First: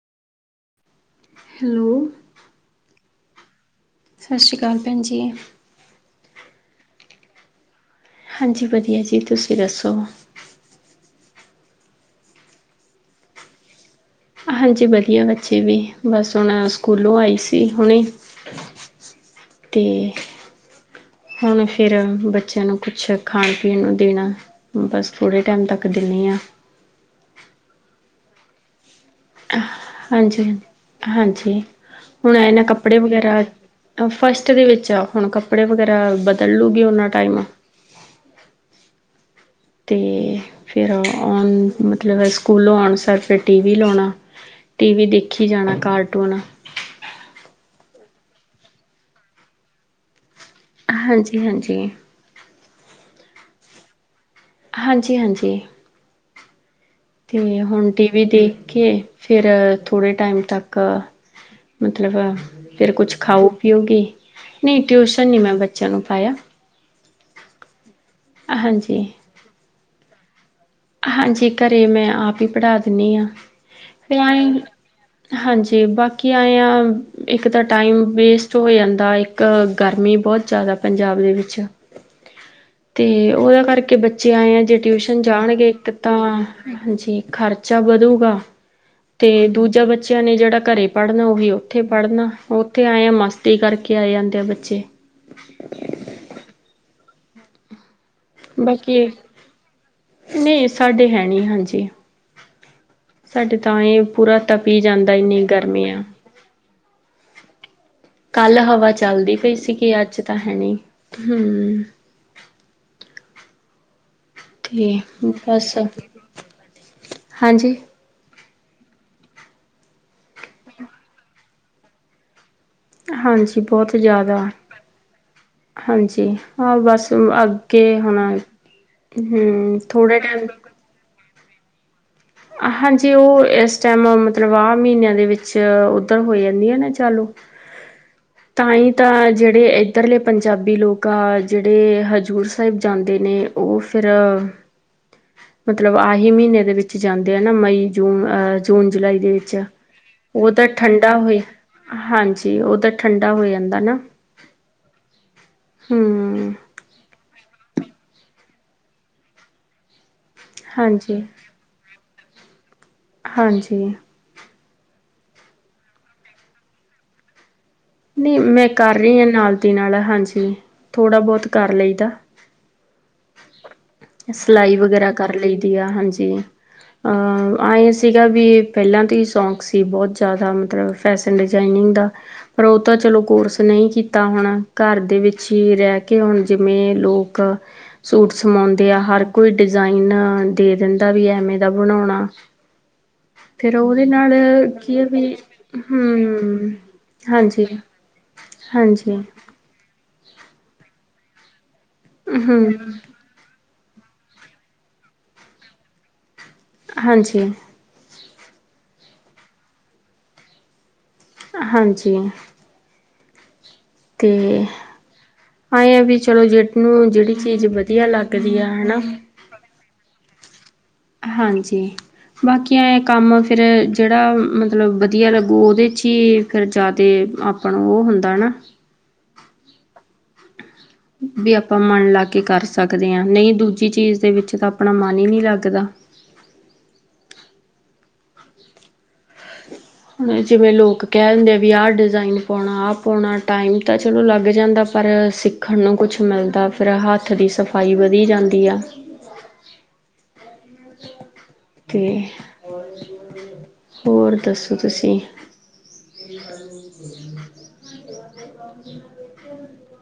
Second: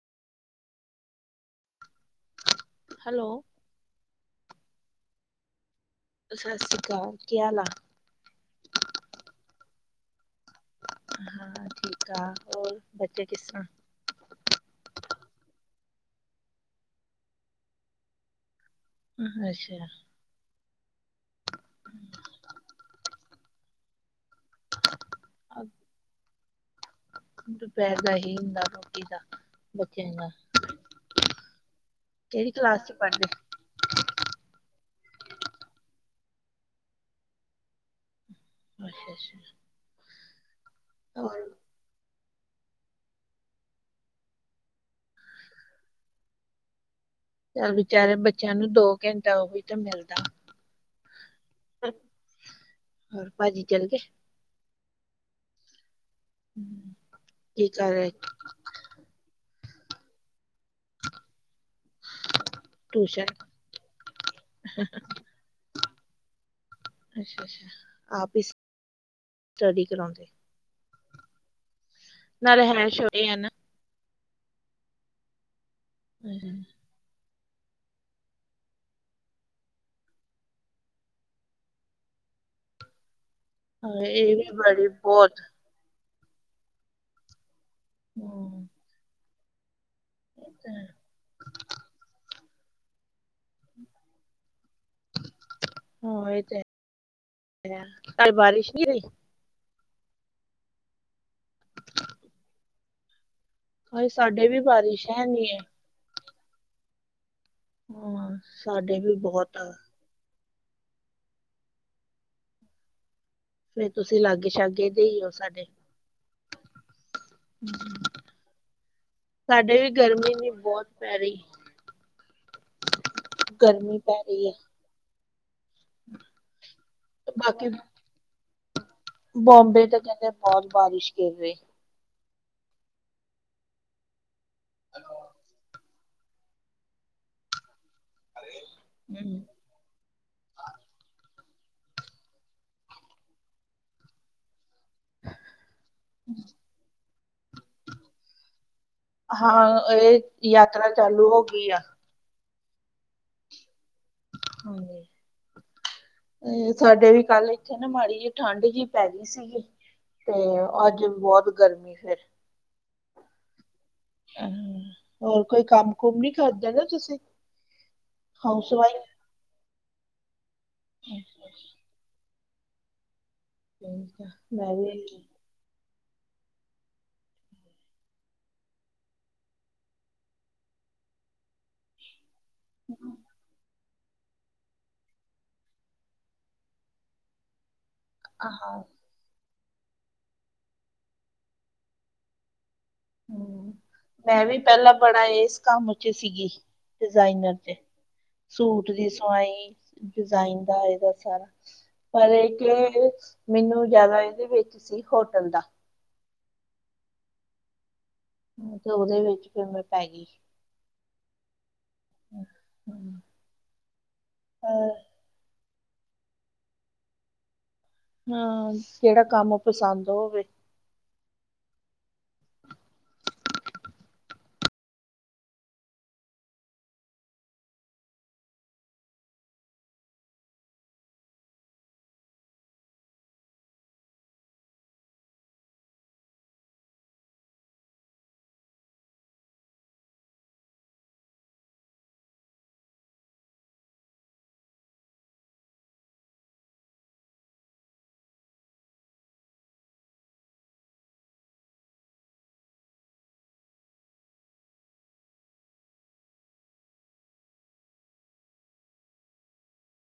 Hello hello, ਸਤਿ ਸ਼੍ਰੀ ਅਕਾਲ, ਭੈਣ ਜੀ। ਸਸ ਸ੍ਰੀ ਕਾਲ, ਕੀ ਹਾਲ ਆ। ਹਾਂਜੀ ਵਧੀਆ ਜੀ ਤੁਸੀਂ ਦੱਸੋ। ਹਾਂ ਠੀਕ ਆ ਹੋਰ ਬੱਚੇ ਕਿਸਰਾ। ਹਾਂਜੀ ਵਧੀਆ ਬੱਚੇ ਵੀ ਬਸ ਹੁਣ ਸਕੂਲੋਂ ਆਈ ਸੀ ਹੁਣੇ। ਤੇ ਅੱਛਾ। ਹੁਣ ਫਿਰ ਬੱਚਿਆਂ ਨੂੰ ਕੁਛ ਖਾਣ ਪੀਣ ਨੂੰ ਦੇਣਾ। ਬਸ ਥੋੜ੍ਹੇ ਟਾਈਮ ਤੱਕ ਦਿੰਦੀ ਹਾਂ। ਦੁਪਹਿਰ ਦਾ ਹੀ ਹੁੰਦਾ ਰੋਟੀ ਦਾ। ਬੱਚਿਆਂ ਦਾ ਹਾਂਜੀ-ਹਾਂਜੀ, ਹੁਣ ਕਿਹੜੀ ਇਹ ਨਾ ਕਲਾਸ ਚ ਕੱਪੜੇ ਪੜ੍ਹਦੇ ਵਗੈਰਾ ਫਸਟ ਦੇ ਵਿੱਚ ਆ, ਹੁਣ ਕੱਪੜੇ ਵਗੈਰਾ ਬਦਲ ਲੂਗੀ ਉਹਨਾ ਟਾਈਮ। ਅੱਛਾ-ਅੱਛਾ। ਤੇ ਫੇਰ ਆਉਣ ਮਤਲਬ ਸਕੂਲੋਂ ਆਉਣ ਸਾਰ ਫਿਰ ਟੀ ਵੀ ਲਾਉਣਾ, ਟੀ ਵੀ ਦੇਖੀ ਜਾਣਾ ਕਾਰਟੂਨ। ਚੱਲ ਵਿਚਾਰੇ ਬੱਚਿਆਂ ਨੂੰ ਦੋ ਘੰਟਾ ਉਹ ਵੀ ਤਾਂ ਮਿਲਦਾ। ਹਾਂਜੀ-ਹਾਂਜੀ ਹੋਰ ਭਾਜੀ ਚਲ ਗੇ। ਹਾਂਜੀ-ਹਾਂਜੀ ਹੂੰ ਤੇ ਹੁਣ ਟੀ ਵੀ ਦੇਖ ਕੇ ਫਿਰ ਥੋੜ੍ਹੇ ਟਾਈਮ ਤੱਕ ਮਤਲਬ ਫਿਰ ਕੁਝ ਟਿਊਸ਼ਨ ਖਾਓ ਪੀਓਗੀ ਨਹੀਂ ਟਿਊਸ਼ਨ ਨੀ ਮੈਂ ਬੱਚਿਆਂ ਨੂੰ ਪਾਇਆ। ਅੱਛਾ-ਅੱਛਾ ਆਪ ਹੀ ਹਾਂਜੀ, ਸਟੱਡੀ ਕਰਾਉਂਦੇ। ਹਾਂਜੀ ਘਰੇ ਮੈਂ ਆਪ ਹੀ ਨਾਲੇ ਪੜ੍ਹਾ ਹੈ ਦਿੰਦੀ ਹਾਂ। ਛੋਟੇ ਆ ਨਾ ਫਿਰ ਆਏ, ਹਾਂਜੀ ਬਾਕੀ ਆਏ ਆ ਹਾਂ, ਇੱਕ ਤਾਂ ਟਾਈਮ ਵੇਸਟ ਹੋ ਜਾਂਦਾ, ਇੱਕ ਗਰਮੀ ਬਹੁਤ ਜ਼ਿਆਦਾ ਪੰਜਾਬ ਦੇ ਵਿੱਚ। ਤੇ ਉਹਦਾ ਕਰਕੇ ਬੱਚੇ ਇਹ ਵੀ ਆਏ ਆ ਜੇ ਬੜੀ ਟਿਊਸ਼ਨ ਬਹੁਤ ਜਾਣਗੇ ਇੱਕ ਤਾਂ ਹਾਂਜੀ ਖਰਚਾ ਵਧੂਗਾ ਹਾਂ ਤੇ ਦੂਜਾ ਬੱਚਾ ਬੱਚਿਆਂ ਨੇ ਜਿਹੜਾ ਘਰੇ ਪੜ ਪੜ੍ਹਨਾ ਉਹੀ ਉੱਥੇ ਪੜ੍ਹਨਾ, ਉੱਥੇ ਆਏ ਆ ਮਸਤੀ ਕਰਕੇ ਆਏ ਜਾਂਦੇ ਆ ਬੱਚੇ। ਹਾਂ ਇਹ ਤੇ ਹੈ ਕੱਲ ਬਾਰਿਸ਼ ਨੀ ਹੋਈ। ਬਾਕੀ ਨਹੀਂ ਸਾਡੇ ਹੈ ਨੀ ਹਾਂਜੀ। ਸਾਡੇ ਤਾਂ ਇਹ ਹਾਏ ਪੂਰਾ ਸਾਡੇ ਵੀ ਤਪੀ ਬਾਰਿਸ਼ ਜਾਂਦਾ ਹੈ ਇੰਨੀ ਨੀ ਹੈ ਗਰਮੀ ਆ। ਹਾਂ ਕੱਲ ਹਵਾ ਸਾਡੇ ਵੀ ਚੱਲਦੀ ਪਈ ਬਹੁਤ ਆ ਸੀਗੀ ਅੱਜ ਤਾਂ ਹੈਨੀ ਹੂੰ। ਫੇਰ ਤੁਸੀਂ ਲਾਗੇ ਸ਼ਾਗੇ ਤੇ ਦੇ ਹੀ ਹੋ ਸਾਡੇ। ਬਸ ਹਾਂਜੀ ਸਾਡੇ ਵੀ ਗਰਮੀ ਨੀ ਬਹੁਤ ਪੈ ਰਹੀ। ਹਾਂਜੀ ਬੌਤ ਗਰਮੀ ਪੈ ਜਾਦਾ। ਰਹੀ ਹੈ ਹਾਂਜੀ ਹਾਂ ਬਸ ਬਾਕੀ ਅੱਗੇ ਹੁਨਾ ਹੂੰ ਬੋਂਬੇ ਤਾਂ ਥੋੜੇ ਕਹਿੰਦੇ ਟੈਮ ਬਹੁਤ ਬਾਰਿਸ਼ ਗਿਰ ਰਹੇ। ਹਾਂਜੀ, ਉਹ ਇਸ ਟਾਈਮ ਮਤਲਬ ਆਹ ਮਹੀਨਿਆਂ ਦੇ ਵਿੱਚ ਹੋ ਜਾਂਦੀਆਂ ਨਾ ਚਾਲੂ ਤਾਂ ਹੀ ਤਾਂ ਜਿਹੜੇ ਇੱਧਰਲੇ ਪੰਜਾਬੀ ਲੋਕ ਆ ਜਿਹੜੇ ਹਜ਼ੂਰ ਸਾਹਿਬ ਜਾਂਦੇ ਨੇ ਉਹ ਫੇਰ ਮਤਲਬ ਆਹੀ ਮਹੀਨੇ ਦੇ ਵਿੱਚ ਜਾਂਦੇ ਆ ਨਾ ਮਈ ਜੂਨ ਅਹ ਜੂਨ ਜੁਲਾਈ ਦੇ ਵਿੱਚ ਹਾਂ ਇਹ ਉਹ ਤਾਂ ਯਾਤਰਾ ਠੰਡਾ ਚਾਲੂ ਹੋਏ ਹੋ ਗਈ ਆ ਹਾਂਜ ਜੀ ਉਹ ਤਾਂ ਠੰਡਾ ਹੋ ਜਾਂਦਾ ਨਾ। ਹਾਂਜੀ ਹਮ ਅ ਸਾਡੇ ਵੀ ਕੱਲ ਇੱਥੇ ਨਾ ਮਾੜੀ ਜਿ ਠੰਡ ਜਿ ਪੈ ਗਈ ਸੀਗੀ। ਤੇ ਅੱਜ ਵੀ ਹਾਂਜੀ ਬੋਟ ਗਰਮੀ ਫੇਰ। ਹਾਂਜੀ। ਹ ਹੋਰ ਕੋਈ ਕੰਮ ਕੁਮ ਨੀ ਕਰਦੇ ਨਾ ਤੁਸੀ। ਨਹੀਂ ਮੈਂ ਕਰ ਰਹੀ ਹਾਂ ਨਾਲ ਦੀ ਨਾਲ ਹਾਂਜੀ। ਥੋੜ੍ਹਾ ਬਹੁਤ ਕਰ ਲਈ ਦਾ। ਮੈਂ ਸਿਲਾਈ ਵਗੈਰਾ ਕਰ ਵੀ ਲਈ ਦੀ ਆ ਹਾਂਜੀ ਆ ਇਹ ਸੀਗਾ ਵੀ ਪਹਿਲਾਂ ਤੋਂ ਹੀ ਸੌਂਕ ਸੀ ਬਹੁਤ ਜ਼ਿਆਦਾ, ਮਤਲਬ ਫੈਸ਼ਨ ਡਿਜਾਇਨਿੰਗ ਦਾ, ਪਰ ਉਹ ਤਾਂ ਚਲੋ ਕੋਰਸ ਨਹੀਂ ਕੀਤਾ। ਤਾਂ ਹੁਣ ਘਰ ਦੇ ਵਿੱਚ ਹੀ ਰਹਿ ਕੇ, ਹੁਣ ਜਿਵੇਂ ਲੋਕ। ਸੂਟ ਹਾਂ ਸਮਾਉਂਦੇ ਆ, ਹਰ ਕੋਈ ਡਿਜ਼ਾਇਨ ਦੇ ਦਿੰਦਾ ਵੀ ਐਵੇਂ ਦਾ ਬਣਾਉਣਾ। ਹੂੰ ਫਿਰ ਉਹਦੇ ਨਾਲ ਮੈਂ ਵੀ ਪਹਿਲਾਂ ਕੀ ਹੈ ਬੜਾ ਵੀ, ਇਸ ਕੰਮ ਚ ਸੀਗੀ ਹੂੰ ਡਿਜ਼ਾਇਨਰ ਚ, ਸੂਟ ਦੀ ਹਾਂਜੀ ਸਵਾਈ। ਡਿਜ਼ਾਇਨ ਦਾ ਇਹਦਾ ਸਾਰਾ, ਪਰ ਇੱਕ ਹਮ ਮੈਨੂੰ ਜ਼ਿਆਦਾ ਇਹਦੇ ਵਿੱਚ ਸੀ ਹੋਟਲ ਦਾ ਹਾਂਜੀ ਹੂੰ ਤੇ ਉਹਦੇ ਵਿੱਚ ਫੇਰ ਮੈਂ ਪੈ ਗਈ। ਹਾਂਜੀ। ਹਮ, ਤੇ ਅਹ ਅਂ ਵੀ ਚਲੋ ਜਹਨੂੰ ਜਹੜੀ ਚੀਜ਼ ਬਦ ਹਾਂ ਕਿਹੜਾ ਕੰਮ ਪਸੰਦ ਹੋਵੇ। ਹਾਂਜੀ। ਬਾਕੀ ਕੰਮ ਫਿਰ ਜਿਹੜਾ ਮਤਲਬ ਵਧੀਆ ਲੱਗੂ ਉਹਦੇ 'ਚ ਹੀ ਫਿਰ ਜ਼ਿਆਦਾ ਆਪ ਆਪਣਾ ਉਹ ਹੁੰਦਾ ਨਾ। ਵੀ ਆਪਾਂ ਮਨ ਲਾ ਕੇ ਕਰ ਸਕਦੇ ਹਾਂ ਨਹੀਂ ਦੂਜੀ ਚੀਜ਼ ਦੇ ਵਿੱਚ ਤਾਂ ਆਪਣਾ ਮਨ ਹੀ ਨਹੀਂ ਲੱਗਦਾ। ਹੁਣ ਜਿਵੇਂ ਲੋਕ ਕਹਿ ਦਿੰਦੇ ਆ ਵੀ ਆਹ ਡਿਜ਼ਾਇਨ ਪਾਉਣਾ ਆਹ ਪਾਉਣਾ ਟਾਈਮ ਤਾਂ ਚਲੋ ਲੱਗ ਜਾਂਦਾ ਪਰ ਸਿੱ ਖਣ ਨੂੰ ਕੁਛ ਮਿਲਦਾ ਫਿਰ ਹੱਥ ਦੀ ਸਫਾਈ ਵਧੀ ਜਾਂਦੀ ਆ। ਤੇ ਹੋਰ ਦੱਸੋ ਤੁਸੀਂ?